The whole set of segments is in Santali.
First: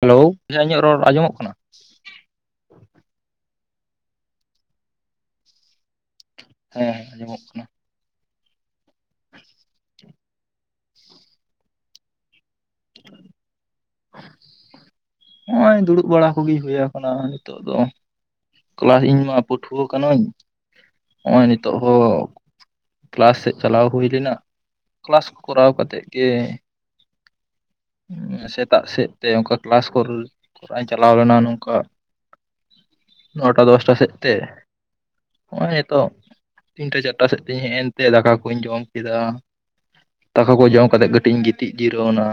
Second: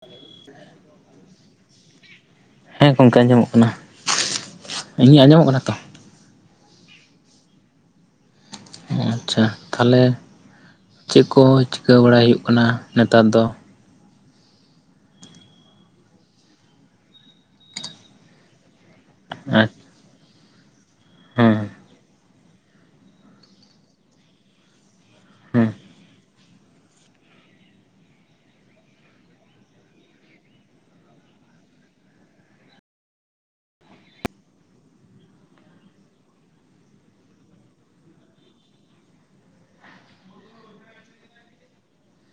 ᱦᱮᱞᱳ, ᱦᱮᱸ ᱤᱧᱟᱹᱜ ᱨᱚᱲ ᱟᱸᱡᱚᱢᱚᱜ ᱠᱟᱱᱟ? ᱦᱮᱸ ᱜᱚᱢᱠᱮ ᱟᱸᱡᱚᱢᱚᱜ ᱠᱟᱱᱟ, ᱤᱧᱟᱜ ᱟᱸᱡᱚᱢᱚᱜ ᱠᱟᱱᱟ ᱛᱚ? ᱦᱮᱸ, ᱦᱮᱸ, ᱟᱸᱡᱚᱢᱚᱜ ᱠᱟᱱᱟ᱾ ᱟᱪᱪᱷᱟ, ᱛᱟᱦᱚᱞᱮ ᱪᱮᱫ ᱠᱚ ᱪᱤᱠᱟᱹ ᱵᱟᱲᱟᱭ ᱦᱩᱭᱩᱜ ᱠᱟᱱᱟ, ᱱᱮᱛᱟᱨ ᱫᱚ? ᱦᱚᱸᱜᱼᱚᱭ ᱫᱩᱲᱩᱵ ᱵᱟᱲᱟ ᱠᱚᱜᱮ, ᱦᱩᱭ ᱠᱟᱱᱟ ᱱᱤᱛᱳᱜ ᱫᱚ᱾ ᱠᱞᱟ ᱤᱧ ᱢᱟ, ᱦᱮᱸ ᱯᱟᱹᱴᱷᱩᱣᱟᱹ ᱠᱟᱹᱱᱟᱹᱧ, ᱱᱚᱜᱼᱚᱭ ᱱᱤᱛᱚᱜ ᱦᱚᱸ ᱠᱞᱟᱥ ᱥᱮᱫ ᱪᱟᱞᱟᱣ ᱦᱩᱭ ᱞᱮᱱᱟ, ᱠᱞᱟᱥ ᱠᱚ ᱦᱮᱸ ᱠᱚᱨᱟᱣ ᱠᱟᱛᱮᱫ ᱜᱮ ᱥᱮᱛᱟᱜ ᱥᱮᱫ ᱛᱮ, ᱚᱱᱠᱟ ᱠᱞᱟᱥ ᱠᱚ ᱠᱚᱨ, ᱤᱧ ᱪᱟᱞᱟᱣ ᱞᱮᱱᱟ, ᱱᱚᱝᱠᱟ ᱱᱚᱴᱟ, ᱫᱚᱥᱴᱟ ᱥᱮᱫ ᱛᱮ? ᱱᱚᱜᱼᱚᱭ ᱱᱤᱛᱳᱜ, ᱛᱤᱱᱴᱟ ᱪᱟᱨᱴᱟ ᱥᱮᱫ ᱛᱤᱧ ᱦᱮᱡ ᱮᱱᱛᱮ, ᱫᱟᱠᱟ ᱠᱩᱧ ᱡᱚᱢ ᱠᱮᱫᱟ᱾ ᱫᱟᱠᱟ ᱠᱚ ᱡᱚᱢ ᱠᱟᱛᱮᱜ, ᱠᱟᱹᱴᱤᱡ ᱤᱧ ᱜᱤᱛᱤᱡ ᱡᱤᱨᱟᱹᱣ ᱱᱟ᱾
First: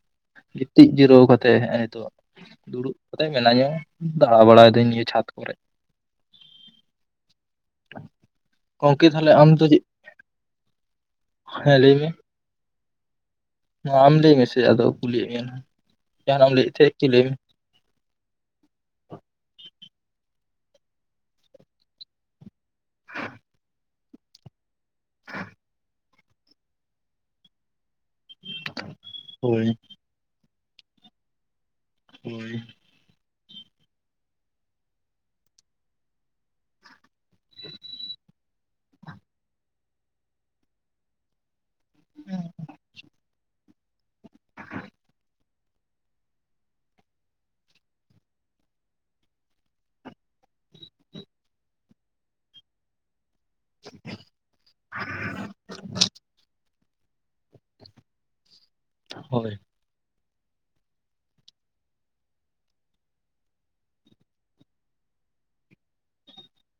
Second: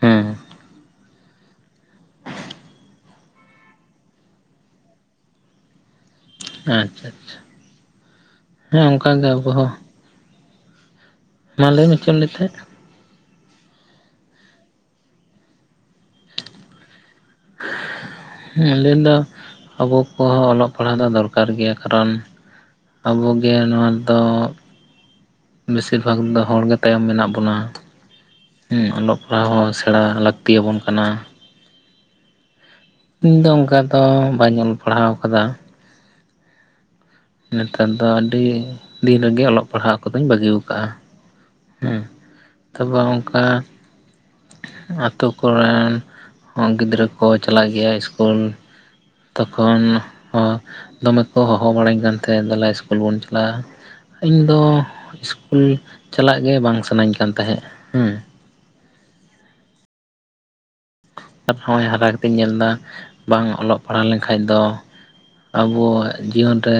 ᱦᱮᱸ ᱜᱤᱛᱤᱡ ᱡᱤᱨᱟᱹᱣ ᱠᱟᱛᱮ, ᱦᱮᱜ-ᱮ ᱱᱤᱛᱚᱜ ᱫᱩᱲᱩᱵ ᱠᱟᱛᱮᱜ ᱢᱮᱱᱟ ᱧᱟ᱾ ᱫᱟᱬᱟ ᱵᱟᱲᱟᱭ ᱮᱫᱟᱹᱧ, ᱱᱤᱭᱟᱹ ᱪᱷᱟᱫᱽ ᱠᱚᱨᱮ᱾ ᱟᱪᱪᱷᱟ, ᱟᱪᱪᱷᱟ, ᱦᱮᱸ ᱜᱚᱝᱠᱮ ᱚᱱᱠᱟ ᱜᱮ ᱛᱟᱦᱚᱞᱮ ᱟᱵᱚ ᱟᱢ ᱫᱚ ᱪᱮᱫ ᱦᱚᱸ᱾ ᱢᱟ ᱦᱮᱸ ᱞᱟᱹᱭ ᱢᱮ, ᱪᱮᱜᱮᱢ ᱞᱮᱭᱮᱫ ᱛᱟᱦᱮᱸᱫ? ᱢᱟ ᱟᱢ ᱞᱟᱹᱭ ᱢᱮᱥᱮ ᱟᱫᱚ, ᱠᱩᱞᱤᱭᱮᱫ ᱢᱮᱭᱟ ᱡᱟᱦᱟᱱᱟᱜ ᱮᱢ ᱞᱟᱹᱭᱮᱫ ᱛᱟᱦᱮᱸ, ᱠᱤ ᱞᱟᱹᱭ ᱢᱮ? ᱟᱞᱤᱧ ᱞᱟᱹᱭᱫᱟ, ᱟᱵᱚ ᱠᱚᱦᱚᱸ ᱚᱞᱚᱜ ᱯᱟᱲᱦᱟᱜ ᱫᱚ, ᱫᱚᱨᱠᱟᱨ ᱜᱮᱭᱟ ᱠᱟᱨᱚᱱ ᱟᱵᱚᱜᱮ, ᱱᱚᱶᱟ ᱫᱚ ᱵᱮᱥᱤᱨ ᱵᱷᱟᱜᱽ ᱫᱚ ᱦᱚᱲ ᱜᱮ, ᱛᱟᱭᱚᱢ ᱢᱮᱱᱟᱜ ᱵᱚᱱᱟ᱾ ᱦᱮᱸ ᱚᱞᱚᱜ ᱯᱟᱲᱦᱟᱣ ᱦᱳᱭ ᱦᱚᱸ, ᱥᱮᱬᱟ ᱞᱟᱹᱠᱛᱤ ᱭᱟᱵᱚᱱ ᱠᱟᱱᱟ? ᱦᱳᱭ, ᱤᱧᱫᱚ ᱚᱱᱠᱟ ᱫᱚ, ᱵᱟᱹᱧ ᱚᱞ ᱯᱟᱲᱦᱟᱣ ᱠᱟᱫᱟ᱾ ᱱᱮᱛᱟᱨ ᱫᱚ ᱟᱹᱰᱤ ᱫᱤᱱ ᱨᱮᱜᱮ, ᱚᱞᱚᱜ ᱯᱟᱲᱦᱟᱜ ᱠᱚᱫᱚᱧ ᱵᱟᱹᱜᱤ ᱠᱟᱜᱼᱟ᱾ ᱦᱮᱸ, ᱛᱟᱨᱯᱚᱨ ᱚᱝᱠᱟ ᱟᱛᱳ ᱠᱚᱨᱮᱱ ᱦᱚᱸ, ᱜᱤᱫᱽᱨᱟᱹ ᱠᱚ ᱪᱟᱞᱟᱜ ᱜᱮᱭᱟ ᱥᱠᱩᱞ? ᱛᱚᱠᱷᱚᱱ ᱦᱚ, ᱫᱚᱢᱮ ᱠᱚ ᱦᱚᱦᱚ ᱵᱟᱲᱟᱧ ᱠᱟᱱ ᱛᱟᱦᱮᱸᱫ, ᱫᱮᱞᱟ ᱥᱠᱩᱞ᱾ ᱥᱠᱩᱞ ᱵᱚᱱ ᱪᱟᱞᱟᱜᱼᱟ, ᱤᱧ ᱫᱚ ᱥᱤᱥᱠᱩᱞ ᱪᱟᱞᱟᱜ ᱜᱮ, ᱵᱟᱝ ᱥᱟᱱᱟᱧ ᱠᱟᱱ ᱛᱟᱦᱮᱸᱜ᱾ ᱦᱳᱭ, ᱟᱨ ᱱᱚᱜᱼᱭ ᱦᱟᱨᱟ ᱠᱟᱛᱮᱧ ᱧᱮᱞ ᱫᱟ, ᱵᱟᱝ ᱚᱞᱚᱜ ᱯᱟᱲᱦᱟᱣ ᱞᱮᱱᱠᱷᱟᱡ ᱫᱚ? ᱟᱵᱚᱣᱟᱜ ᱡᱤᱭᱚᱱ ᱨᱮ,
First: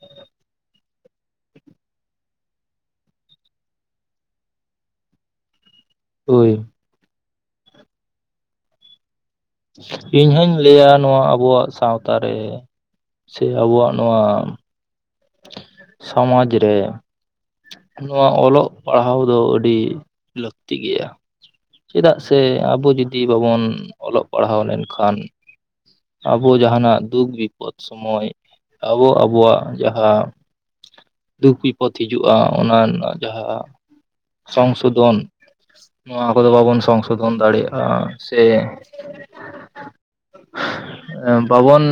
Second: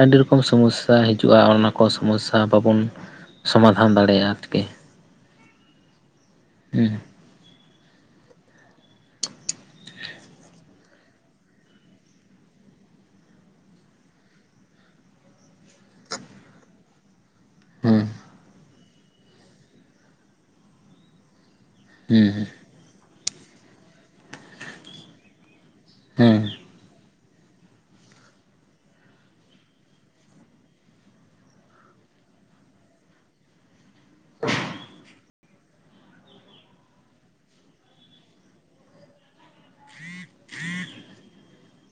ᱟᱹᱰᱤ ᱨᱚᱠᱚᱢ ᱥᱚᱢᱚᱥᱥᱟ᱾ ᱟᱠᱟ ᱦᱤᱡᱩᱜᱼᱟ ᱚᱱᱟ ᱠᱚ ᱥᱚᱢᱚᱥᱥᱟ, ᱵᱟᱵᱚᱱ ᱥᱚᱢᱟᱫᱷᱟᱱ ᱫᱟᱲᱮᱭᱟᱜᱼᱟ, ᱟᱨᱠᱤ [inaudible] ᱦᱳᱭ ᱦᱮᱸᱼᱼ ᱤᱧ ᱦᱚᱧ ᱞᱟᱹᱭᱟ ᱱᱚᱣᱟ ᱟᱵᱚᱣᱟᱜ ᱥᱟᱶᱛᱟ ᱨᱮ ᱥᱮ ᱟᱵᱚᱣᱟᱜ ᱱᱚᱣᱟᱼᱼ ᱥᱚᱢᱟᱡᱽ ᱨᱮ ᱦᱩᱸ ᱱᱚᱣᱟ ᱚᱞᱚᱜᱼᱼ ᱯᱟᱲᱦᱟᱣ ᱫᱚ ᱟᱹᱰᱤ ᱞᱟᱹᱠᱛᱤ ᱜᱮᱭᱟ᱾ ᱪᱮᱫᱟᱜ ᱥᱮ ᱦᱩᱸ ᱟᱵᱚ ᱡᱩᱫᱤ ᱵᱟᱵᱚᱱ ᱚᱞᱚᱜ ᱯᱟᱲᱦᱟᱣ ᱞᱮᱱ ᱠᱷᱟᱱᱼᱼ ᱦᱩᱸ ᱟᱵᱚ ᱡᱟᱦᱟ ᱱᱟᱜ ᱫᱩᱠ ᱵᱤᱯᱚᱫᱽ ᱥᱚᱢᱚᱭ ᱟᱵᱚ ᱟᱵᱚᱣᱟᱜ ᱡᱟᱦᱟᱸᱼᱼ ᱫᱩᱠ ᱵᱤᱯᱚᱫᱽ ᱦᱤᱡᱩᱜᱼᱟ ᱚᱱᱟ ᱨᱮᱱᱟᱜ ᱡᱟᱦᱟᱸ ᱥᱚᱝᱥᱳ ᱫᱷᱚᱱ ᱱᱚᱣᱟᱼᱼ ᱟᱵᱚ ᱵᱟᱵᱚᱱ ᱥᱚᱝ ᱥᱳᱷᱚᱱ ᱫᱟᱲᱮᱭᱟᱜᱼᱟ ᱥᱮᱼᱼ [unintelligible] ᱵᱟᱵᱚᱱ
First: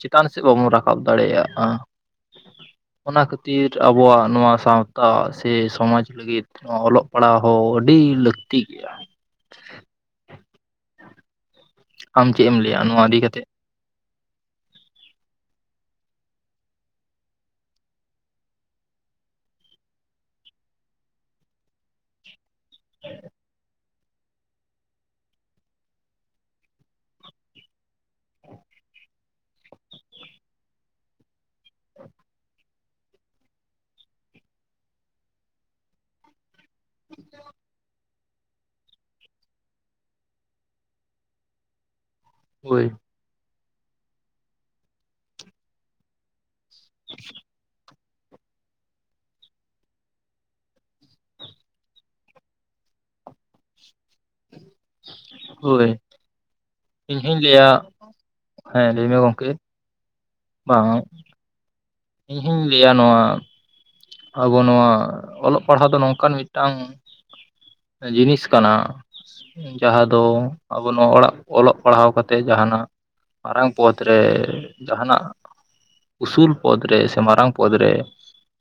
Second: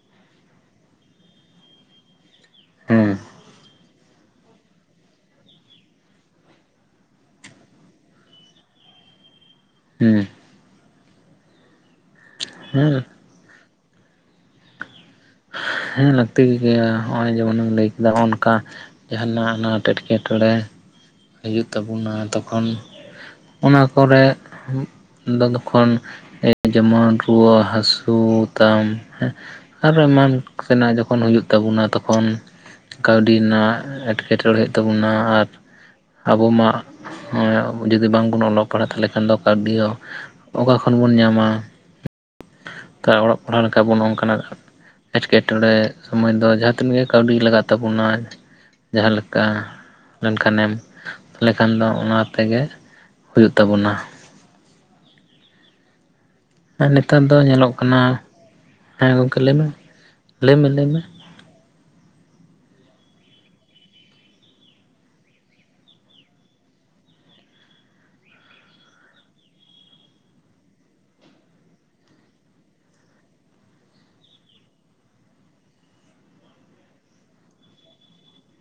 ᱪᱮᱛᱟᱱ ᱥᱮᱫ ᱵᱟᱵᱚᱱ ᱨᱟᱠᱟᱵ ᱫᱟᱲᱮᱭᱟᱜᱼᱟ᱾ ᱦᱩᱸ ᱚᱱᱟ ᱠᱷᱟᱹᱛᱤᱨ ᱟᱵᱚᱣᱟᱜ ᱱᱚᱣᱟ ᱥᱟᱶᱛᱟ ᱥᱮ ᱥᱚᱢᱟᱡᱽ ᱞᱟᱹᱜᱤᱫ ᱚᱞᱚᱜ ᱯᱟᱲᱦᱟᱣ ᱦᱚᱸ ᱟᱹᱰᱤ ᱞᱟᱹᱠᱼᱼ ᱛᱷᱤᱠ ᱜᱮᱭᱟ᱾ ᱦᱮᱸ ᱟᱢ ᱪᱮᱫ ᱮᱢ ᱞᱟᱹᱭᱟ ᱦᱩᱸ ᱱᱚᱣᱟ ᱤᱫᱤ ᱠᱟᱛᱮᱫ? ᱦᱮᱸ ᱞᱟᱹᱠᱛᱤ ᱜᱮᱭᱟ ᱱᱚᱜᱼᱚᱭ ᱡᱮᱢᱚᱱᱮᱢ ᱞᱟᱹᱭ ᱠᱮᱫᱟ ᱚᱱᱠᱟ ᱚᱱᱟ ᱮᱴᱠᱮ ᱴᱚᱬᱮ ᱦᱤᱡᱩᱜ ᱛᱟᱵᱚᱱᱟ ᱛᱚᱠᱷᱚᱱᱼᱼ [unintelligible] ᱚᱱᱟ ᱠᱚᱨᱮ ᱫᱚ ᱛᱚᱠᱷᱚᱱᱼᱼ ᱮ ᱡᱮᱢᱚᱱ ᱨᱩᱣᱟᱹ ᱦᱟᱹᱥᱩ ᱛᱟᱢ ᱦᱮᱸᱼᱼ ᱟᱨᱚ ᱮᱢᱟᱱ ᱛᱮᱱᱟᱜ ᱡᱚᱠᱷᱚᱱ ᱦᱩᱭᱩᱜ ᱛᱟᱵᱚᱱᱟ ᱛᱚᱠᱷᱚᱱᱼᱼ ᱠᱟᱹᱣᱰᱤ ᱨᱮᱱᱟᱜ ᱮᱴᱠᱮ ᱴᱚᱬᱮ ᱛᱟᱵᱚᱱᱟ ᱟᱨᱼᱼ ᱟᱵᱚ ᱢᱟ ᱡᱩᱫᱤ ᱵᱟᱝ ᱵᱚᱱ ᱚᱞᱚᱜᱼᱼ ᱯᱟᱲᱦᱟᱜ ᱛᱟᱦᱚᱞᱮ ᱠᱷᱟᱱ ᱫᱚ ᱠᱟᱹᱣᱰᱤ ᱦᱚᱸ ᱚᱠᱟ ᱠᱷᱚᱱ ᱵᱚᱱ ᱧᱟᱢᱟ᱾ ᱦᱳᱭ ᱛᱟ ᱚᱞᱚᱜ ᱯᱟᱲᱦᱟᱣ ᱞᱮᱠᱟ ᱵᱚᱱ ᱚᱱᱠᱟᱱᱟᱜ ᱮᱴᱠᱮᱴᱚᱬᱮ ᱥᱚᱢᱚᱭ ᱫᱚ ᱡᱟᱦᱟᱸ ᱛᱤᱱᱟᱜ ᱜᱮ ᱠᱟᱹᱣᱰᱤ ᱞᱟᱜ? ᱛᱟᱵᱩᱱᱟ ᱡᱟᱦᱟᱸ ᱞᱮᱠᱟ ᱞᱮᱱ ᱠᱷᱟᱱᱮᱢ ᱛᱟᱦᱚᱞᱮ ᱠᱷᱟᱱ ᱫᱚ ᱚᱱᱟ ᱛᱮᱜᱮ ᱦᱩᱭᱩᱜ ᱛᱟᱵᱚᱱᱟ᱾ ᱦᱳᱭᱻ ᱦᱮᱸ ᱱᱮᱛᱟᱨ ᱫᱚ ᱧᱮᱞᱚᱜ ᱠᱟᱱᱟ ᱦᱮᱸ ᱜᱚᱢᱠᱮ ᱞᱟᱹᱭ ᱢᱮ ᱞᱟᱹᱭᱢᱮ ᱵᱟᱝ ᱞᱟᱹᱭᱢᱮ? ᱤᱧ ᱦᱚᱧ ᱞᱟᱹᱭᱟ ᱱᱚᱣᱟᱼᱼ ᱟᱵᱚ ᱱᱚᱣᱟ ᱚᱞᱚᱜ ᱯᱟᱲᱦᱟᱣ ᱫᱚ ᱱᱚᱝᱠᱟᱱ ᱢᱤᱫᱴᱟᱝᱼᱼ ᱡᱤᱱᱤᱥ ᱠᱟᱱᱟ᱾ ᱡᱟᱦᱟᱸ ᱫᱚ ᱟᱵᱚ ᱱᱚᱣᱟ ᱚᱲᱟᱜ ᱚᱞᱚᱜ ᱯᱟᱲᱦᱟᱣ ᱠᱟᱛᱮᱫ ᱡᱟᱦᱟᱱᱟᱜᱼᱼ ᱢᱟᱨᱟᱝ ᱯᱚᱫ ᱨᱮ ᱡᱟᱦᱟ ᱱᱟᱜ ᱩᱥᱩᱞ ᱯᱚᱫ ᱨᱮ ᱥᱮ ᱢᱟᱨᱟᱝ ᱯᱚᱫ ᱨᱮᱼᱼ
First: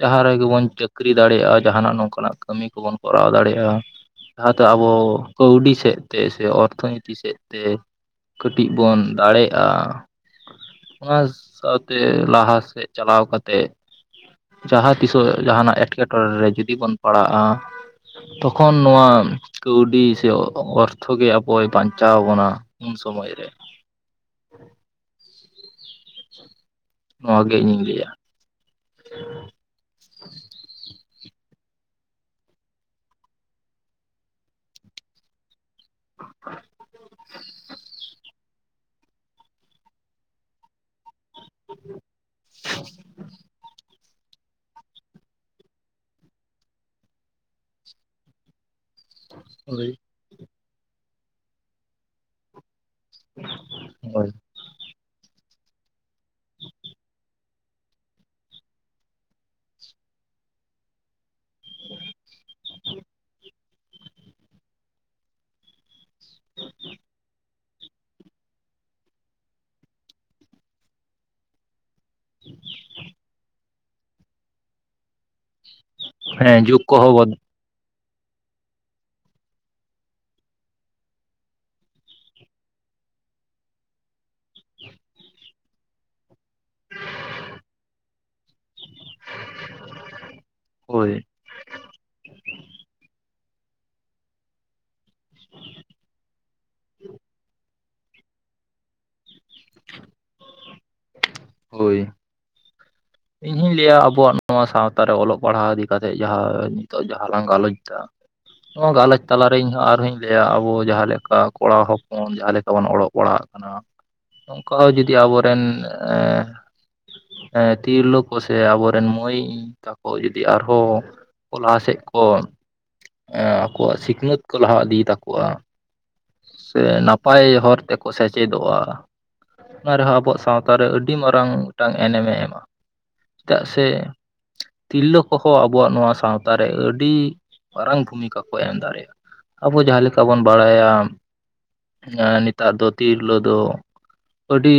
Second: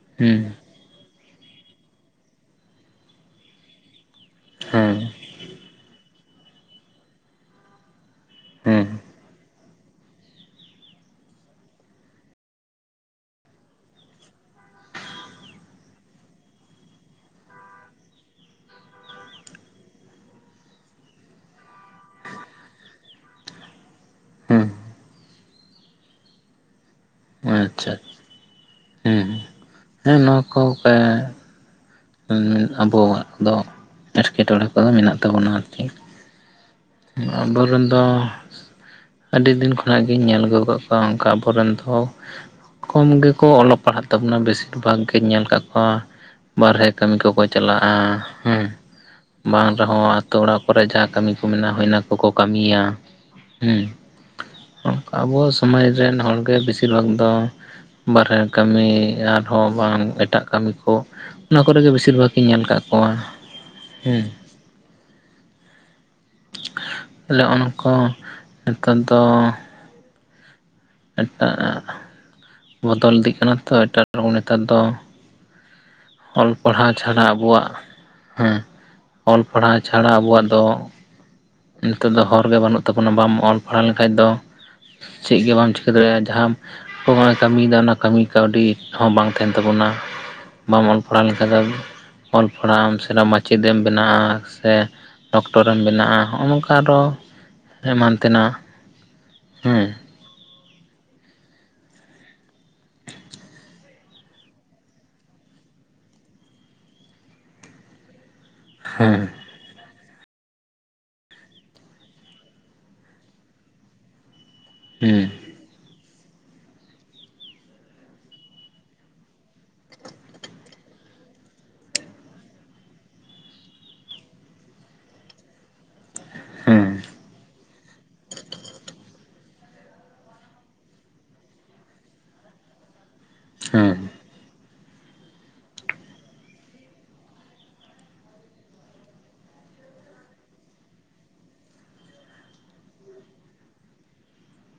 ᱡᱟᱦᱟᱸ ᱦᱩᱸ ᱨᱮᱜᱮ ᱵᱚᱱ ᱪᱟᱹᱠᱨᱤ ᱫᱟᱲᱮᱭᱟᱜᱼᱟ ᱡᱟᱦᱟᱱᱟᱜ ᱱᱚᱝᱠᱟᱱᱟᱜ ᱠᱟᱹᱢᱤ ᱠᱚᱵᱚᱱ ᱠᱚᱨᱟᱣ ᱫᱟᱲᱮ ᱭᱟᱜᱼᱟ᱾ ᱡᱟᱦᱟᱸ ᱫᱚ ᱟᱵᱚ ᱦᱮᱸ ᱠᱟᱹᱣᱰᱤ ᱥᱮᱫ ᱛᱮ ᱥᱮ ᱚᱨᱛᱷᱚᱱᱤᱛᱤ ᱥᱮᱫ ᱛᱮ‌ ᱠᱟᱹᱴᱤᱡ ᱦᱮᱸ ᱵᱚᱱ ᱫᱟᱲᱮᱜᱼᱼ ᱚᱱᱟ ᱥᱟᱶᱛᱮ ᱞᱟᱦᱟ ᱥᱮᱫ ᱪᱟᱞᱟᱣ ᱠᱟᱛᱮᱼᱼ ᱡᱟᱦᱟᱸ ᱛᱤᱥᱚᱜ ᱡᱟᱦᱟᱱᱟᱜ ᱮᱸᱴᱠᱮ ᱴᱚᱬᱮ ᱨᱮ ᱡᱩᱫᱤ ᱵᱚᱱ ᱯᱟᱲᱟᱜᱼᱟ᱾ ᱛᱚᱠᱷᱚᱱ ᱱᱚᱣᱟ ᱠᱟᱹᱣᱰᱤ ᱥᱮ ᱚᱨᱛᱷᱚ ᱜᱮ ᱟᱵᱚᱭ ᱵᱟᱧᱪᱟᱣ ᱵᱚᱱᱟᱼᱼ ᱩᱱ ᱥᱚᱢᱚᱭ ᱨᱮ ᱾ ᱦᱩᱸ ᱾ ᱱᱚᱣᱟ ᱜᱮ ᱤᱧ-ᱤᱧ ᱞᱟᱹᱭᱟ ᱾ ᱦᱩᱸ, ᱦᱮᱸ ᱱᱚᱣᱟ ᱠᱚ ᱠᱟ ᱟᱵᱚᱣᱟᱜ ᱫᱚ ᱮᱴᱠᱮᱴᱚᱬᱮ ᱠᱚᱫᱚ ᱢᱮᱱᱟᱜ ᱛᱟᱵᱚᱱᱟ ᱟᱨ ᱪᱮᱫ ᱾ ᱟᱵᱚᱨᱮᱱ ᱫᱚ ᱟᱹᱰᱤ ᱫᱤᱱ ᱠᱷᱚᱱᱟᱜ ᱜᱤᱧ ᱧᱮᱞ ᱟᱹᱜᱩ ᱟᱠᱟᱫ ᱠᱚᱣᱟ ᱚᱱᱠᱟ ᱟᱵᱚ ᱨᱮᱱ ᱫᱚ ᱠᱚᱢ ᱜᱮᱠᱚ ᱚᱞᱚᱜ ᱯᱟᱲᱦᱟᱜ ᱛᱟᱵᱩᱱᱟ ᱵᱮᱥᱤᱨ ᱵᱷᱟᱜᱽ ᱜᱮᱧ ᱧᱮᱞ ᱟᱠᱟᱫ ᱠᱚᱣᱟ ᱵᱟᱨᱦᱮ ᱠᱟᱹᱢᱤ ᱠᱚᱠᱚ ᱪᱟᱞᱟᱜᱼᱟ ᱦᱩᱸ ᱾ ᱵᱟᱝ ᱦᱳᱭ ᱨᱮᱦᱚᱸ ᱟᱛᱳ ᱚᱲᱟᱜ ᱠᱚᱨᱮ ᱡᱟᱦᱟᱸ ᱠᱟᱹᱢᱤ ᱠᱚ ᱢᱮᱱᱟᱜ ᱚᱱᱟ ᱠᱚᱠᱚ ᱠᱟᱹᱢᱤᱭᱟ ᱾ ᱦᱩᱸ, ᱦᱳᱭ ᱚᱱᱠᱟ ᱟᱵᱚ ᱥᱚᱢᱟᱡ ᱨᱮᱱ ᱦᱚᱲᱜᱮ ᱵᱮᱥᱤᱨ ᱵᱷᱟᱜᱽ ᱫᱚ ᱵᱟᱨᱦᱮ ᱠᱟᱹᱢᱤ ᱟᱨᱦᱚᱸ ᱵᱟᱝ ᱮᱴᱟᱜ ᱠᱟᱹᱢᱤ ᱠᱚ ᱚᱱᱟ ᱠᱚᱨᱮᱜᱮ ᱵᱮᱥᱤᱨ ᱵᱷᱟᱜᱽ ᱤᱧ ᱧᱮᱞ ᱟᱠᱟᱜ ᱠᱚᱣᱟ ᱦᱩᱸ ᱾ ᱛᱟᱦᱞᱮ ᱦᱚᱜᱼᱚ ᱱᱚᱝᱠᱟ ᱱᱮᱛᱟᱨ ᱫᱚ ᱮᱴᱟᱜ ᱵᱚᱫᱚᱞ ᱤᱫᱤᱜ ᱠᱟᱱᱟ ᱛᱚ, ᱮᱴᱟᱜ ᱨᱮᱠᱚᱢ ᱱᱮᱛᱟᱨ ᱫᱚ ᱾ ᱚᱞ ᱦᱮᱸ ᱡᱩᱜᱽ ᱯᱟᱲᱦᱟᱣ ᱠᱚᱦᱚᱸ ᱪᱷᱟᱰᱟ ᱵᱚᱫ ᱟᱵᱚᱣᱟᱜ ᱦᱮᱸ, ᱚᱞ ᱯᱟᱲᱦᱟᱣ ᱪᱷᱟᱲᱟ ᱟᱵᱚᱣᱟᱜ ᱫᱚ ᱱᱤᱛᱚᱜ ᱫᱚ ᱦᱚᱨ ᱜᱮ ᱵᱟᱹᱱᱩᱜ ᱛᱟᱵᱚᱱᱟ, ᱵᱟᱢ ᱚᱞ ᱯᱟᱲᱦᱟᱣ ᱞᱮᱠᱷᱟᱡ ᱫᱚ ᱪᱮᱫ ᱜᱮ ᱵᱟᱢ ᱪᱤᱠᱟᱹ ᱫᱟᱲᱮᱭᱟᱜᱼᱟ ᱾ ᱡᱟᱦᱟᱸᱢ ᱠᱟᱹᱢᱤᱭᱮᱫᱟ ᱚᱱᱟ ᱠᱟᱹᱢᱤ ᱠᱟᱹᱣᱰᱤ‌ ᱦᱚᱸ ᱵᱟᱝ ᱛᱟᱦᱮᱱ ᱛᱟᱵᱚᱱᱟ ᱵᱟᱢ ᱚᱞ ᱦᱳᱭ ᱯᱟᱲᱦᱟᱣ ᱞᱮᱱ ᱚᱞ ᱯᱟᱲᱦᱟᱜ ᱮᱢ ᱥᱮ [unintelligible] ᱢᱟᱪᱮᱫ ᱮᱢ ᱵᱮᱱᱟᱜᱼᱟ, ᱥᱮ ᱰᱚᱠᱴᱚᱨᱮᱢ ᱵᱮ ᱱᱚᱼᱚ ᱱᱚᱝᱠᱟ ᱟᱫᱚ ᱮᱢᱟᱱ ᱛᱮᱱᱟᱜ ᱦᱩᱸ ᱾ ᱦᱳᱭ᱾ [unintelligible] ᱤᱧ ᱦᱚᱧ ᱞᱟᱹᱭᱟ ᱟᱵᱚᱣᱟᱜ ᱱᱚᱣᱟ ᱥᱟᱶᱛᱟ ᱨᱮ ᱚᱞᱚᱜ ᱯᱟᱲᱦᱟᱣ ᱤᱫᱤ ᱠᱟᱛᱮ ᱡᱟᱦᱟᱸ ᱱᱤᱛᱚᱜ ᱡᱟᱦᱟᱸ ᱞᱟᱝ ᱜᱟᱞᱚᱪ ᱫᱟ ᱚ ᱦᱮᱸ ᱜᱟᱞᱚᱪ ᱛᱟᱞᱟ ᱤᱧᱦᱚ ᱟᱨᱦᱚᱧ ᱞᱟᱹᱭᱟ ᱟᱵᱚ ᱡᱟᱦᱟᱸ ᱞᱮᱠᱟ ᱠᱚᱲᱟ ᱦᱚᱯᱚᱱ ᱡᱟᱦᱟᱸ ᱞᱮᱠᱟ ᱵᱚᱱ ᱚᱞᱲᱜ ᱯᱟᱲᱦᱟᱜ ᱠᱟᱱᱟ, ᱚᱝᱠᱟ ᱦᱚᱸ ᱡᱩᱫᱤ ᱦᱮᱸ ᱟᱵᱚᱨᱮᱱ, ᱮᱸ ᱦᱮᱸ ᱛᱤᱨᱞᱟᱹ ᱠᱚ ᱥᱮ ᱟᱵᱚᱨᱮᱱ ᱢᱟᱹᱭ ᱛᱟᱠᱚ ᱡᱩᱫᱤ ᱟᱨᱦᱚᱸ ᱞᱟᱦᱟ ᱥᱮᱫ ᱠᱚ ᱟᱠᱚᱣᱟᱜ ᱥᱤᱠᱷᱱᱟᱹᱛ ᱠᱚ ᱞᱟᱦᱟ ᱤᱫᱤᱭ ᱛᱟᱠᱚᱣᱟ ᱥᱮ ᱦᱮᱸ ᱱᱟᱯᱟᱭ ᱦᱚᱨ ᱛᱮᱠᱚ ᱥᱮᱪᱮᱫᱚᱜᱼᱟ ᱚᱱᱟ ᱨᱮᱦᱚᱸ ᱟᱵᱚᱣᱟᱜ ᱥᱟᱶ ᱛᱟᱨᱮ ᱟᱹᱰᱤ ᱢᱟᱨᱟᱝ ᱢᱤᱫᱴᱟᱝ ᱮᱱᱮᱢ ᱮ ᱮᱢᱟ ᱾ ᱪᱮᱫᱟᱜ ᱥᱮ ᱦᱮᱸ ᱛᱤᱨᱞᱟᱹ ᱠᱚᱦᱚᱸ ᱟᱵᱚᱣᱟᱜ ᱱᱚᱣᱟ ᱥᱟᱶᱛᱟ ᱨᱮ ᱟᱹᱰᱤ ᱢᱟᱨᱟᱝ ᱵᱷᱩᱢᱤᱠᱟ ᱠᱚ ᱮᱢ ᱫᱟᱲᱮᱭᱟᱜᱼᱟ᱾ ᱟᱵᱚ ᱡᱟᱦᱟᱸ ᱞᱮᱠᱟ ᱵᱚᱱ ᱵᱟᱲᱟᱭᱟ ᱮᱸ ᱱᱮᱛᱟᱨ ᱫᱚ ᱛᱤᱨᱞᱟᱹ ᱫᱚ ᱟᱹᱰᱤ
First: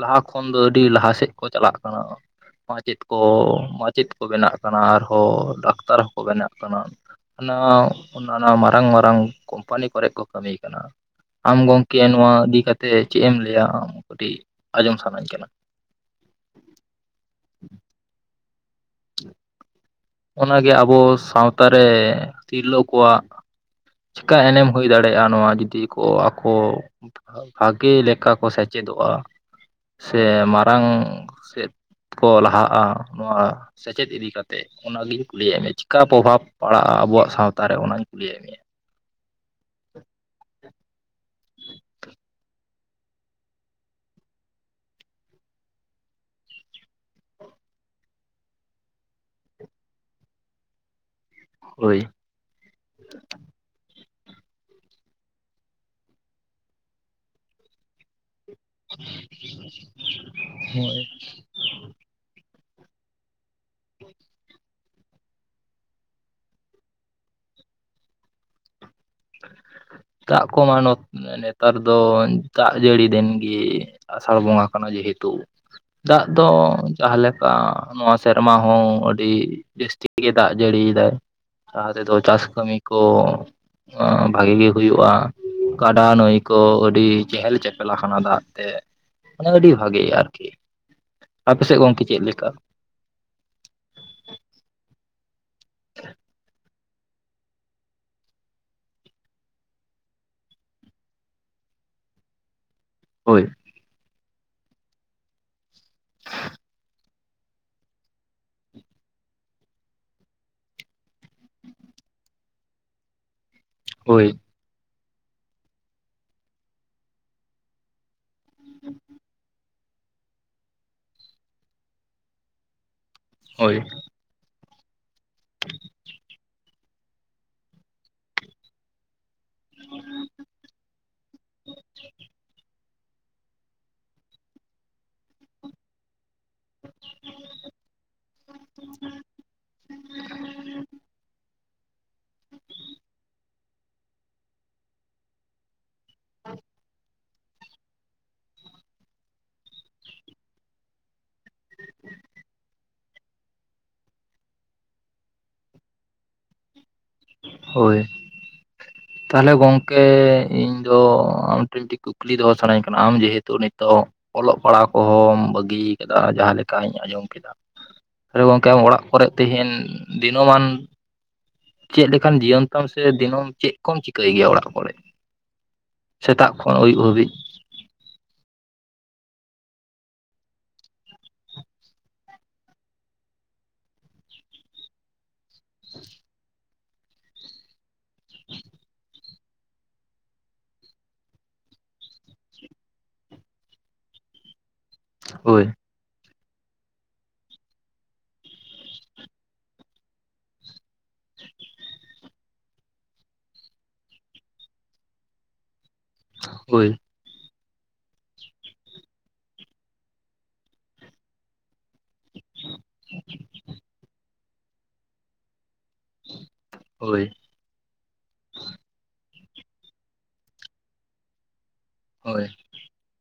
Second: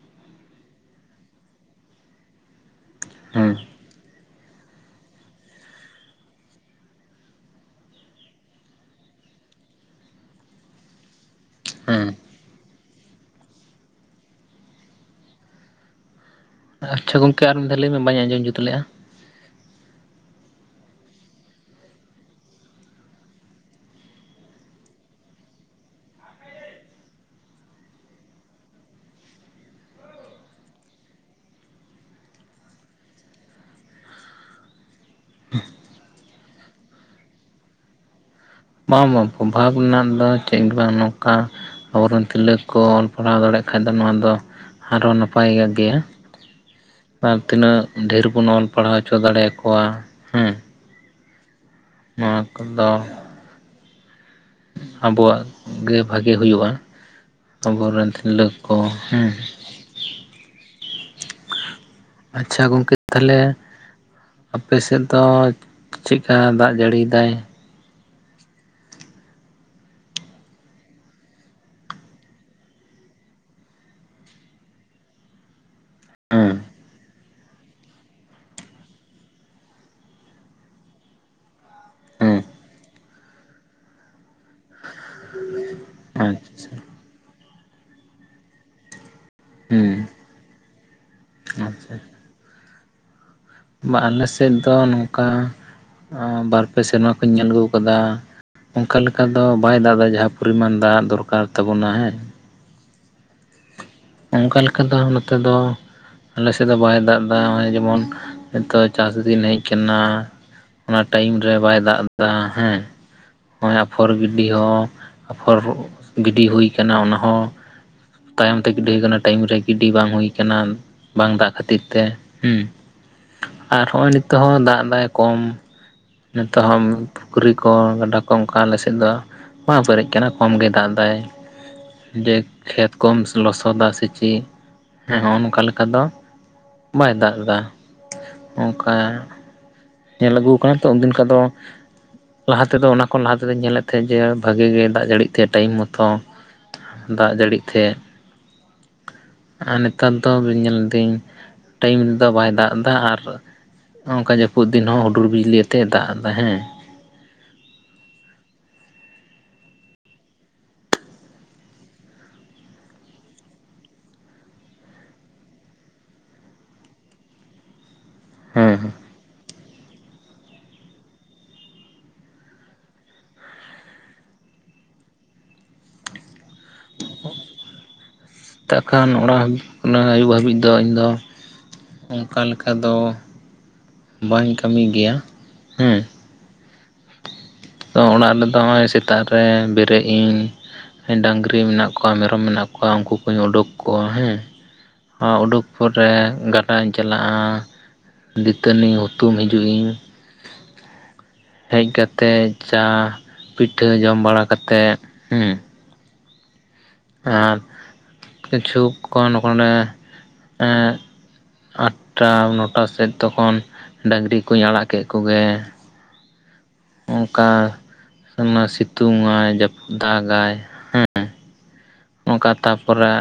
ᱞᱟᱦᱟ ᱠᱷᱚᱱ ᱫᱚ ᱟᱹᱰᱤ ᱞᱟᱦᱟ ᱥᱮᱫ ᱠᱚ ᱪᱟᱞᱟᱜ ᱠᱟᱱᱟ ᱾ ᱢᱟᱪᱮᱫ ᱠᱚ ᱦᱮᱸ ᱢᱟᱪᱮᱫ ᱠᱚ ᱵᱮᱱᱟᱜ ᱠᱟᱱᱟ, ᱟᱨᱦᱚᱸ ᱰᱟᱠᱛᱟᱨ ᱦᱚᱸᱠᱚ ᱵᱮᱱᱟᱜ ᱠᱟᱱᱟ ᱾ ᱦᱟᱱᱟ ᱚᱱᱟᱱᱟ ᱢᱟᱨᱟᱝ ᱢᱟᱨᱟᱝ ᱠᱩᱢᱯᱟᱱᱤ ᱠᱚᱨᱮᱜ ᱠᱚ ᱠᱟᱹᱢᱤ ᱠᱟᱱᱟ ᱾ ᱟᱢ ᱜᱚᱢᱠᱮ ᱦᱮᱸ ᱱᱚᱣᱟ ᱤᱫᱤ ᱠᱟᱛᱮᱫ ᱪᱮᱫ ᱮᱢ ᱞᱟᱹᱭᱟ ᱟᱢ? ᱠᱟᱹᱴᱤᱡ ᱟᱸᱡᱚᱢ ᱥᱟᱱᱟᱧ ᱠᱟᱱᱟ ᱾ ᱟᱪᱪᱷᱟ ᱜᱚᱝᱠᱮ ᱟᱨ ᱢᱤᱫ ᱫᱷᱟᱣ ᱞᱟᱹᱭ ᱢᱮ ᱵᱟᱹᱧ ᱟᱸᱡᱚᱢ ᱡᱩᱛ ᱞᱮᱜᱼᱟ ᱾ [unintelligible] ᱚᱱᱟ ᱜᱮ ᱟᱵᱚ ᱥᱟᱶᱛᱟ ᱨᱮ ᱛᱤᱨᱞᱟᱹ ᱠᱚᱣᱟᱜ ᱪᱮᱠᱟ ᱮᱱᱮᱢ ᱦᱩᱭ ᱫᱟᱲᱮᱜᱼᱟ? ᱱᱚᱣᱟ ᱡᱩᱫᱤ ᱠᱚ ᱟᱠᱚ ᱵᱷᱟᱜᱮ ᱞᱮᱠᱟ ᱠᱚ ᱥᱮᱪᱮᱫᱚᱜᱼᱟ, ᱥᱮ ᱢᱟᱨᱟᱝ ᱥᱮᱫ ᱠᱚ ᱞᱟᱦᱟᱜᱼᱟ ᱱᱚᱣᱟ ᱥᱮᱪᱮᱫ ᱤᱫᱤ ᱠᱟᱛᱮᱫ ᱾ ᱚᱱᱟ ᱞᱤᱭᱮᱧ ᱠᱩᱞᱤᱭᱮᱫ ᱢᱮᱭᱟ, ᱪᱮᱠᱟ ᱯᱨᱚᱵᱷᱟᱵᱽ ᱯᱟᱲᱟᱜᱼᱟ ᱟᱵᱚᱣᱟᱜ ᱥᱟᱶᱛᱟ ᱨᱮ, ᱚᱱᱟᱧ ᱠᱩᱞᱤᱭᱮᱫ ᱢᱮᱭᱟ ᱾ ᱵᱟᱝ ᱵᱟᱝ ᱯᱨᱚᱵᱷᱟᱵ ᱨᱮᱱᱟᱜ ᱫᱚ ᱪᱮᱫ ᱵᱟᱝ ᱱᱚᱝᱠᱟ ᱟᱵᱚᱨᱮᱱ ᱛᱤᱨᱞᱟᱹ ᱠᱚ ᱚᱞ-ᱯᱟᱲᱦᱟᱣ ᱫᱟᱲᱮᱭᱟᱜ ᱠᱷᱟᱡ ᱫᱚ ᱱᱚᱶᱟ ᱫᱚ ᱟᱨᱦᱚᱸ ᱱᱟᱯᱟᱭᱚᱜ ᱜᱮᱭᱟ᱾ ᱟᱨ ᱛᱤᱱᱟᱹᱜ ᱰᱷᱮᱨ ᱵᱚᱱ ᱚᱞ ᱯᱟᱲᱦᱟᱣ ᱦᱚᱪᱚ ᱫᱟᱲᱮᱭ ᱟᱠᱚᱣᱟ ᱦᱮᱸ ᱦᱚᱭ᱾ ᱱᱚᱣᱟ ᱠᱚᱫᱚ ᱟᱵᱚᱣᱟᱜ ᱜᱮ ᱵᱷᱟᱜᱮ ᱦᱩᱭᱩᱜᱼᱟ᱾ ᱟᱵᱚᱨᱮᱱ ᱛᱤᱨᱞᱟᱹ ᱠᱚ ᱦᱮᱸ ᱦᱚᱭ᱾ ᱟᱪᱪᱷᱟ ᱜᱚᱝᱠᱮ ᱛᱟᱦᱚᱞᱮ [inaudible] ᱟᱯᱮᱥᱮᱫ ᱫᱚ ᱪᱮᱫᱠᱟ ᱫᱟᱜ ᱡᱟᱹᱲᱤᱭ ᱮᱫᱟᱭ? ᱫᱟᱜ ᱠᱚ ᱢᱟ ᱱᱚᱛ ᱱᱮᱜ ᱱᱮᱛᱟᱨ ᱫᱚ ᱫᱟᱜ ᱡᱟᱹᱲᱤ ᱫᱤᱱ ᱜᱮ ᱟᱥᱟᱲ ᱵᱚᱸᱜᱟ ᱠᱟᱱᱟ ᱡᱮᱦᱮᱛᱩ᱾ ᱫᱟᱜ ᱫᱚ ᱡᱟᱦᱟᱸ ᱞᱮᱠᱟ ᱱᱚᱣᱟ ᱥᱮᱨᱢᱟ ᱦᱚᱸ ᱟᱹᱰᱤ ᱡᱟᱹᱥᱛᱤ ᱜᱮ ᱫᱟᱜ ᱡᱟᱹᱲᱤ ᱮᱫᱟᱭ᱾ ᱡᱟᱦᱟ ᱛᱮᱫᱚ ᱦᱮᱸ ᱪᱟᱥ ᱠᱟᱹᱢᱤ ᱠᱚ ᱮᱸ ᱵᱷᱟᱜᱤ ᱜᱮ ᱦᱩᱭᱩᱜᱼᱟ᱾ ᱜᱟᱰᱟ ᱱᱟᱹᱭ ᱠᱚ ᱟᱪᱪᱷᱟ ᱟᱹᱰᱤ ᱪᱮᱦᱮᱞ-ᱪᱮᱯᱮᱞ ᱟᱠᱟᱱᱟ ᱫᱟᱜ ᱛᱮ, ᱢᱟᱱᱮ ᱟᱹᱰᱤ ᱦᱮᱸ ᱵᱷᱟᱜᱮ ᱟᱨᱠᱤ᱾ ᱟᱯᱮᱥᱮᱫ ᱟᱪᱪᱷᱟ ᱜᱚᱝᱠᱮ ᱪᱮᱫ ᱞᱮᱠᱟ? ᱵᱟ ᱟᱞᱮ ᱥᱮᱫ ᱫᱚ ᱱᱚᱝᱠᱟ ᱟ... ᱵᱟᱨ ᱯᱮ ᱥᱮᱨᱢᱟ ᱠᱷᱚᱡ ᱤᱧ ᱧᱮᱞ ᱟᱹᱜᱩ ᱟᱠᱟᱫᱟ ᱚᱱᱠᱟ ᱞᱮᱠᱟ ᱫᱚ ᱵᱟᱭ ᱫᱟᱜ ᱮᱫᱟ ᱡᱟᱦᱟᱸ ᱯᱚᱨᱤᱢᱟᱱ ᱫᱟᱜ ᱫᱚᱨᱠᱟᱨ ᱛᱟᱵᱚᱱᱟ ᱦᱮᱸ᱾ ᱦᱚᱭ᱾ ᱚᱱᱠᱟ ᱞᱮᱠᱟ ᱫᱚ ᱦᱟᱸᱜ ᱱᱚᱛᱮ ᱫᱚ ᱟᱞᱮᱥᱮᱫ ᱫᱚ ᱵᱟᱭ ᱫᱟᱜ ᱮᱫᱟᱭ ᱱᱚᱜᱼᱚᱭ ᱡᱮᱢᱚᱱ ᱱᱤᱛᱚᱜ ᱪᱟᱥ ᱫᱤᱱ ᱦᱮᱡ ᱟᱠᱟᱱᱟ ᱚᱱᱟ ᱴᱟᱭᱤᱢ ᱨᱮ ᱵᱟᱭ ᱫᱟᱜ ᱮᱫᱟ ᱦᱮᱸ᱾ ᱱᱚᱜ-ᱚᱭ ᱟᱯᱷᱚᱨ ᱦᱳᱭ ᱜᱤᱰᱤ ᱦᱚᱸ ᱟᱯᱷᱚᱨ [inaudible] ᱜᱤᱰᱤ ᱦᱩᱭ ᱟᱠᱟᱱᱟ ᱚᱱᱟ ᱦᱚᱸ ᱛᱟᱭᱚᱢ ᱛᱮ ᱜᱤᱰᱤ ᱦᱩᱭ ᱟᱠᱟᱱᱟ ᱴᱟᱭᱤᱢ ᱨᱮ ᱜᱤᱰᱤ ᱵᱟᱝ ᱦᱩᱭ ᱟᱠᱟᱱᱟ, ᱵᱟᱝ ᱫᱟᱜ ᱠᱷᱟᱹᱛᱤᱨ ᱛᱮ ᱦᱩᱸ᱾ ᱦᱳᱭ ᱟᱨ ᱦᱚᱸᱜᱼᱚᱭ ᱱᱤᱛᱳᱜ ᱦᱚᱸ ᱫᱟᱜ ᱮᱫᱟᱭ ᱠᱚᱢ ᱱᱤᱛᱚᱜ ᱦᱚᱸ ᱯᱩᱠᱷᱨᱤ ᱠᱚ ᱜᱟᱰᱟ ᱠᱚ ᱚᱝᱠᱟ ᱟᱞᱮ ᱥᱮᱫ ᱫᱚ ᱵᱟᱝ ᱯᱮᱨᱮᱡ ᱟᱠᱟᱱᱟ ᱠᱚᱢ ᱜᱮ ᱫᱟᱜ ᱮᱫᱟᱭ ᱡᱮ ᱠᱷᱮᱛ ᱠᱚᱢ ᱞᱚᱥᱚᱫᱟ ᱥᱮ ᱪᱮᱫ? ᱦᱮᱸ ᱦᱚᱸᱜᱼᱚ ᱱᱚᱝᱠᱟ ᱞᱮᱠᱟ ᱫᱚ ᱵᱟᱭ ᱫᱟᱜ ᱮᱫᱟ ᱚᱝᱠᱟ [inaudible] ᱧᱮᱞ ᱟᱹᱜᱩ ᱟᱠᱟᱱ ᱛᱚ ᱩᱱᱫᱤᱱ ᱠᱷᱚᱡ ᱫᱚ ᱞᱟᱦᱟ ᱛᱮᱫᱚ ᱚᱱᱟ ᱠᱷᱚᱱ ᱞᱟᱦᱟ ᱛᱮᱫᱚᱧ ᱧᱮᱞᱮᱫ ᱛᱟᱦᱮᱸᱜ ᱡᱮ ᱵᱷᱟᱜᱤ ᱜᱮ ᱫᱟᱜ ᱡᱟᱹᱲᱤᱜ ᱮᱫ ᱛᱟᱸᱦᱮᱫ ᱴᱟᱭᱤᱢ ᱢᱚᱛ ᱛᱚ ᱫᱟᱜ ᱡᱟᱹᱲᱤ ᱛᱮᱦᱮᱸᱫ ᱟᱨ ᱱᱮᱛᱟᱨ ᱫᱚ ᱵᱤᱱ ᱧᱮᱞ ᱤᱫᱤᱧ ᱴᱟᱭᱤᱢ ᱨᱮᱫᱚ ᱵᱟᱭ ᱫᱟᱜ ᱮᱫᱟ ᱟᱨ ᱱᱚᱜᱼᱚ ᱱᱚᱝᱠᱟ ᱡᱟᱹᱯᱩᱫ ᱫᱤᱱ ᱦᱚᱸ ᱦᱩᱰᱩᱨ ᱵᱤᱡᱞᱤ ᱟᱛᱮ ᱫᱟᱜ ᱮᱫᱟᱭ ᱦᱮᱸ ᱦᱚᱭ ᱛᱟᱦᱚᱞᱮ ᱜᱚᱝᱠᱮ ᱤᱧ ᱫᱚ ᱟᱢᱴᱷᱮᱱ ᱢᱤᱫᱴᱤᱡ ᱠᱩᱠᱞᱤ ᱫᱚᱦᱚ ᱥᱟᱱᱟᱧ ᱠᱟᱱᱟ ᱟᱢ ᱡᱮᱦᱮᱛᱩ ᱱᱤᱛᱚᱜ ᱚᱞᱚᱜ ᱯᱟᱲᱦᱟᱜ ᱠᱚᱦᱚᱸᱢ ᱵᱟᱹᱜᱤ ᱟᱠᱟᱫᱟ ᱡᱟᱦᱟᱸ ᱞᱮᱠᱟᱧ ᱟᱸᱡᱚᱢ ᱠᱮᱫᱟ ᱟᱫᱚ ᱜᱚᱢᱠᱮ ᱦᱮᱸ ᱟᱢ ᱚᱲᱟᱜ ᱠᱚᱨᱮ ᱛᱮᱦᱤᱱ ᱫᱤᱱᱚᱢᱟᱱ ᱪᱮᱫ ᱞᱮᱠᱟᱱ ᱡᱤᱭᱚᱱ ᱛᱟᱢ ᱥᱮ ᱫᱤᱱᱟᱹᱢ ᱪᱮᱫ ᱠᱚᱢ ᱪᱤᱠᱟᱹᱭ ᱜᱮᱭᱟ ᱚᱲᱟᱜ ᱠᱚᱨᱮ ᱥᱮᱛᱟᱜ ᱠᱷᱚᱱ ᱟᱹᱭᱩᱵ ᱦᱟᱹᱵᱤᱡ ᱛᱟᱜ ᱠᱷᱟᱱ ᱚᱲᱟᱜ ᱦᱟ. ᱵ..... ᱢᱟᱱᱮ ᱟᱹᱭᱩᱵ ᱦᱟᱹᱵᱤᱡ ᱫᱚ ᱤᱧ ᱫᱚ ᱚᱝᱠᱟ ᱞᱮᱠᱟ ᱫᱚ ᱵᱟᱹᱧ ᱠᱟᱹᱢᱤ ᱜᱮᱭᱟ ᱦᱮᱸ ᱛᱚ ᱚᱲᱟᱜ ᱨᱮᱫᱚ ᱦᱚᱸᱜᱼᱚᱭ ᱥᱮᱛᱟᱜ ᱨᱮ ᱵᱮᱨᱮᱫ ᱤᱧ ᱰᱟᱝᱨᱤ ᱢᱮᱱᱟᱜ ᱠᱚᱣᱟ ᱢᱮᱨᱚᱢ ᱢᱮᱱᱟᱜ ᱠᱚᱣᱟ ᱩᱱᱠᱩ ᱠᱩᱧ ᱩᱰᱩᱠ ᱠᱚᱣᱟ ᱦᱮᱸ, ᱩᱰᱩᱠ ᱦᱳᱭ ᱯᱚᱨᱮ ᱜᱟᱰᱟᱧ ᱪᱟᱞᱟᱜᱼᱟ ᱫᱤᱛᱟᱹᱱᱤ ᱦᱩᱛᱩᱢ ᱦᱤᱡᱩᱜ ᱤᱧ, [unintelligible] ᱦᱮᱡ ᱠᱟᱛᱮᱡ ᱪᱟ ᱯᱤᱴᱷᱟᱹ ᱡᱚᱢ ᱵᱟᱲᱟ ᱠᱟᱛᱮᱫ ᱦᱩᱸ ᱦᱳᱭ᱾ ᱟᱨ ᱠᱤᱪᱷᱩᱠ ᱠᱷᱚᱱ ᱯᱚᱨᱮ ᱮᱸ ᱟᱴᱴᱟ ᱱᱚᱴᱟ ᱥᱮᱫ ᱛᱚᱠᱷᱚᱱ ᱰᱟᱹᱝᱨᱤ ᱠᱚᱧ ᱟᱲᱟᱜ ᱠᱮᱫ ᱠᱚᱜᱮ ᱦᱳᱭ ᱚᱝᱠᱟ ᱥᱤᱛᱩᱝ ᱟᱭ ᱡᱟᱯ ᱫᱟᱜᱟᱭ, ᱦᱳᱭ ᱱᱚᱝᱠᱟ ᱛᱟᱯᱚᱨᱮ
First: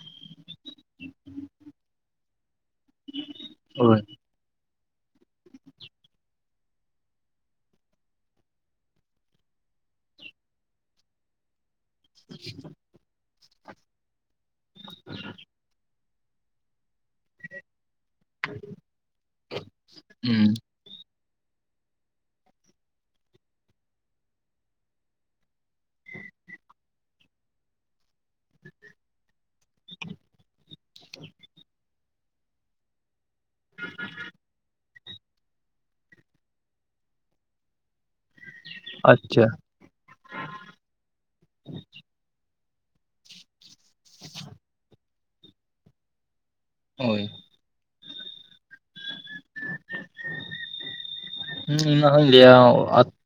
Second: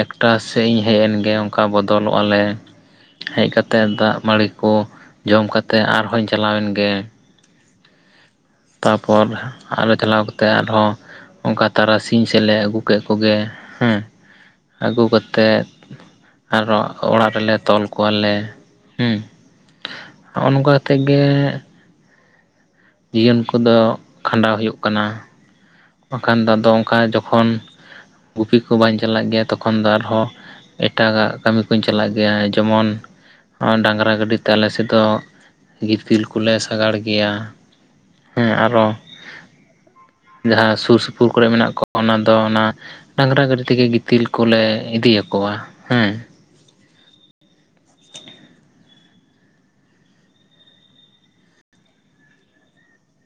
ᱮᱠᱴᱟ ᱥᱮᱜ ᱤᱧ ᱦᱮᱡ ᱮᱱᱜᱮ ᱚᱝᱠᱟ ᱵᱚᱫᱚᱞᱚᱜ ᱟᱞᱮ᱾ ᱦᱮᱡ ᱠᱟᱛᱮᱫ ᱦᱳᱭ ᱫᱟᱜ ᱢᱟᱹᱲᱤ ᱠᱚ ᱡᱚᱢ ᱠᱟᱛᱮ ᱟᱨᱦᱚᱧ ᱪᱟᱞᱟᱣᱮᱱ ᱜᱮ, ᱛᱟᱯᱚᱨ ᱟᱨᱚ ᱪᱟᱞᱟᱣ ᱠᱟᱛᱮ ᱟᱨᱦᱚᱸ ᱚᱝᱠᱟ ᱛᱟᱨᱟᱥᱤᱧ ᱥᱮᱫ ᱞᱮ ᱟᱹᱜᱩ ᱠᱮᱫ ᱠᱚᱜᱮ ᱦᱮᱸ, ᱟᱹᱜᱩ ᱠᱟᱛᱮᱫ ᱟᱨᱦᱚᱸ ᱚᱲᱟᱜ ᱨᱮᱞᱮ ᱛᱚᱞ ᱠᱚᱣᱟᱞᱮ ᱦᱩᱸ ᱱᱚᱜᱚᱭ ᱦᱩᱸ ᱱᱚᱝᱠᱟ ᱠᱟᱛᱮᱫ ᱜᱮ ᱡᱤᱭᱚᱱ ᱠᱚᱫᱚ ᱠᱷᱟᱸᱰᱟᱣ ᱦᱩᱭᱩᱜ ᱠᱟᱱᱟ᱾ ᱵᱟᱝᱠᱷᱟᱱ ᱫᱚ ᱟᱫᱚ ᱚᱝᱠᱟ ᱡᱚᱠᱷᱚᱱ ᱜᱩᱯᱤ ᱠᱚ ᱵᱟᱹᱧ ᱪᱟᱞᱟᱜ ᱜᱮᱭᱟ ᱛᱚᱠᱷᱚᱱ ᱫᱚ ᱟᱨᱦᱚᱸ ᱮᱴᱟᱜᱟᱜ ᱠᱟᱹᱢᱤ ᱠᱩᱧ ᱪᱟᱞᱟᱜ ᱜᱮᱭᱟ ᱡᱮᱢᱚᱱ ᱱᱚᱜᱼᱚᱭ ᱰᱟᱝᱨᱟ ᱜᱟᱹᱰᱤᱛᱮ ᱟᱞᱮ ᱥᱮᱫ ᱫᱚ ᱜᱤᱛᱤᱞ ᱠᱚᱞᱮ ᱥᱟᱜᱟᱲ ᱜᱮᱭᱟ ᱦᱮᱸ ᱟᱨᱦᱚᱸ ᱟᱪᱪᱷᱟ, ᱡᱟᱦᱟᱸ ᱥᱩᱨ ᱥᱩᱯᱩᱨ ᱠᱚᱨᱮ ᱢᱮᱱᱟᱜ ᱠᱚᱣᱟ ᱚᱱᱟ ᱫᱚ ᱚᱱᱟ ᱰᱟᱝᱨᱟ ᱜᱟᱹᱰᱤ ᱛᱮᱜᱮ ᱜᱤᱛᱤᱞ ᱠᱚᱞᱮ ᱤᱫᱤ ᱟᱠᱚᱣᱟ ᱦᱮᱸ, ᱦᱚᱭ᱾ ᱚᱱᱟ ᱦᱚᱧ ᱞᱟᱹᱭᱟ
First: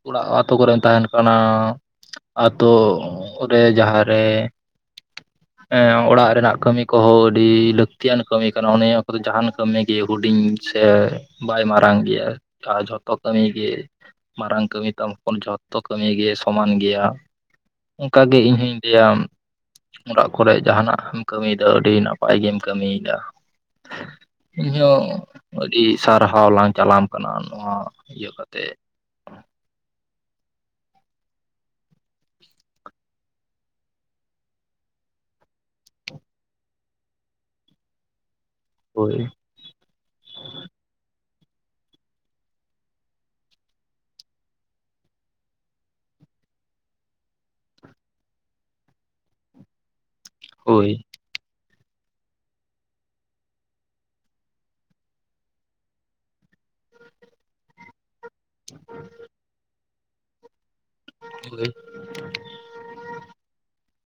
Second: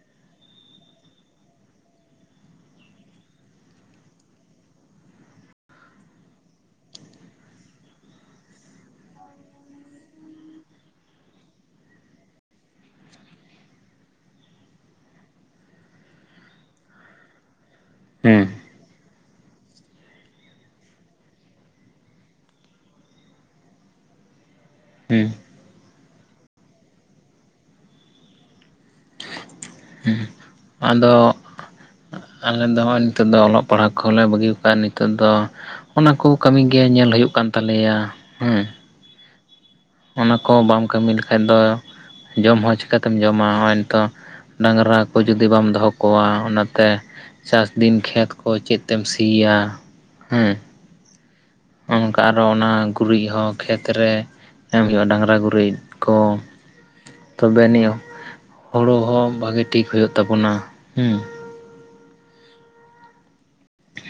ᱚᱲᱟᱜ ᱟᱛᱳ ᱠᱚᱨᱮᱢ ᱛᱟᱦᱮᱱ ᱠᱟᱱᱟ, ᱟᱛᱳ ᱨᱮ ᱡᱟᱦᱟ ᱨᱮ [unintelligible] ᱚᱲᱟᱜ ᱨᱮᱱᱟᱜ ᱠᱟᱹᱢᱤ ᱠᱚᱦᱚᱸ ᱟᱹᱰᱤ ᱞᱟᱹᱠᱛᱤᱭᱟᱱ ᱠᱟᱹᱢᱤ ᱠᱟᱱᱟ ᱚᱱᱮ ᱚᱱᱟ ᱠᱚᱫᱚ ᱡᱟᱦᱟᱱ ᱠᱟᱹᱢᱤ ᱜᱤ ᱦᱩᱰᱤᱧ ᱥᱮ ᱵᱟᱭ ᱢᱟᱨᱟᱝ ᱜᱮᱭᱟ ᱡᱷᱚ ᱡᱚᱛᱚ ᱠᱟᱹᱢᱤ ᱜᱮ ᱢᱟᱨᱟᱝ ᱠᱟᱹᱢᱤ ᱛᱟᱢ ᱡᱚᱛᱚ ᱠᱟᱹᱢᱤ ᱜᱮ ᱥᱚᱢᱟᱱ ᱜᱮᱭᱟ᱾ ᱚᱝᱠᱟᱜᱮ ᱦᱮᱸ ᱤᱧ ᱦᱚᱧ ᱞᱮᱭᱟ ᱚᱲᱟᱜ ᱠᱚᱨᱮ ᱡᱟᱦᱟᱱᱟᱜ ᱮᱢ ᱠᱟᱹᱢᱤᱭᱮᱫᱟ ᱟᱹᱰᱤ ᱱᱟᱯᱟᱭ ᱜᱮᱢ ᱠᱟᱹᱢᱤᱭᱮᱫᱟ᱾ ᱤᱧᱦᱚᱸ ᱦᱩᱸ, ᱟᱹᱰᱤ ᱥᱟᱨᱦᱟᱣ ᱞᱟᱝ ᱪᱟᱞᱟᱢ ᱠᱟᱱᱟ ᱱᱚᱣᱟ ᱤᱭᱟᱹ ᱠᱟᱛᱮᱜ ᱦᱮᱸ ᱟᱫᱚ ᱟᱞᱮ ᱫᱚ ᱱᱚᱜ-ᱚᱭ ᱱᱤᱛᱚᱜ ᱫᱚ ᱚᱞᱚᱜ ᱯᱟᱲᱦᱟᱜ ᱠᱚᱞᱮ ᱵᱟᱹᱜᱤ ᱠᱟᱜ-ᱟ, ᱱᱤᱛᱚᱜ ᱫᱚ ᱚᱱᱟ ᱠᱚ ᱠᱟᱹᱢᱤ ᱜᱮ ᱧᱮᱞ ᱦᱩᱭᱩᱜ ᱠᱟᱱ ᱛᱟᱞᱮᱭᱟ ᱦᱮᱸ, ᱦᱳᱭ᱾ ᱚᱱᱟ ᱠᱚ ᱵᱟᱢ ᱠᱟᱹᱢᱤ ᱞᱮᱠᱷᱟᱡ ᱫᱚ ᱡᱚᱢ ᱦᱚᱸ ᱪᱤᱠᱟᱛᱮᱢ ᱡᱚᱢᱟ᱾ ᱱᱚᱜ-ᱚᱭ ᱱᱤᱛᱚᱜ ᱰᱟᱝᱨᱟ ᱠᱚ ᱡᱩᱫᱤ ᱵᱟᱢ ᱫᱚᱦᱚ ᱠᱚᱣᱟ ᱚᱱᱟᱛᱮ ᱪᱟᱥᱫᱤᱱ ᱠᱷᱮᱛ ᱠᱚ ᱪᱮᱫ ᱛᱮᱢ ᱥᱤᱭᱟ? ᱦᱮᱸ ᱦᱳᱭ᱾ ᱚᱱᱠᱟ ᱟᱨᱚ ᱚᱱᱟ ᱜᱩᱨᱤᱡ ᱦᱚᱸ ᱠᱷᱮᱛ ᱨᱮ ᱮᱢ ᱦᱩᱭᱩᱜ-ᱟ, ᱰᱟᱝᱨᱟ ᱜᱩᱨᱤᱡ ᱠᱚ ᱛᱚᱵᱮ ᱟᱹᱱᱤᱡ ᱦᱳᱲᱚ ᱦᱚᱸ ᱵᱷᱟᱹᱜᱤ ᱴᱷᱤᱠ ᱦᱩᱭᱩᱜ ᱛᱟᱵᱚᱱᱟ, ᱦᱩᱸ ᱦᱳᱭ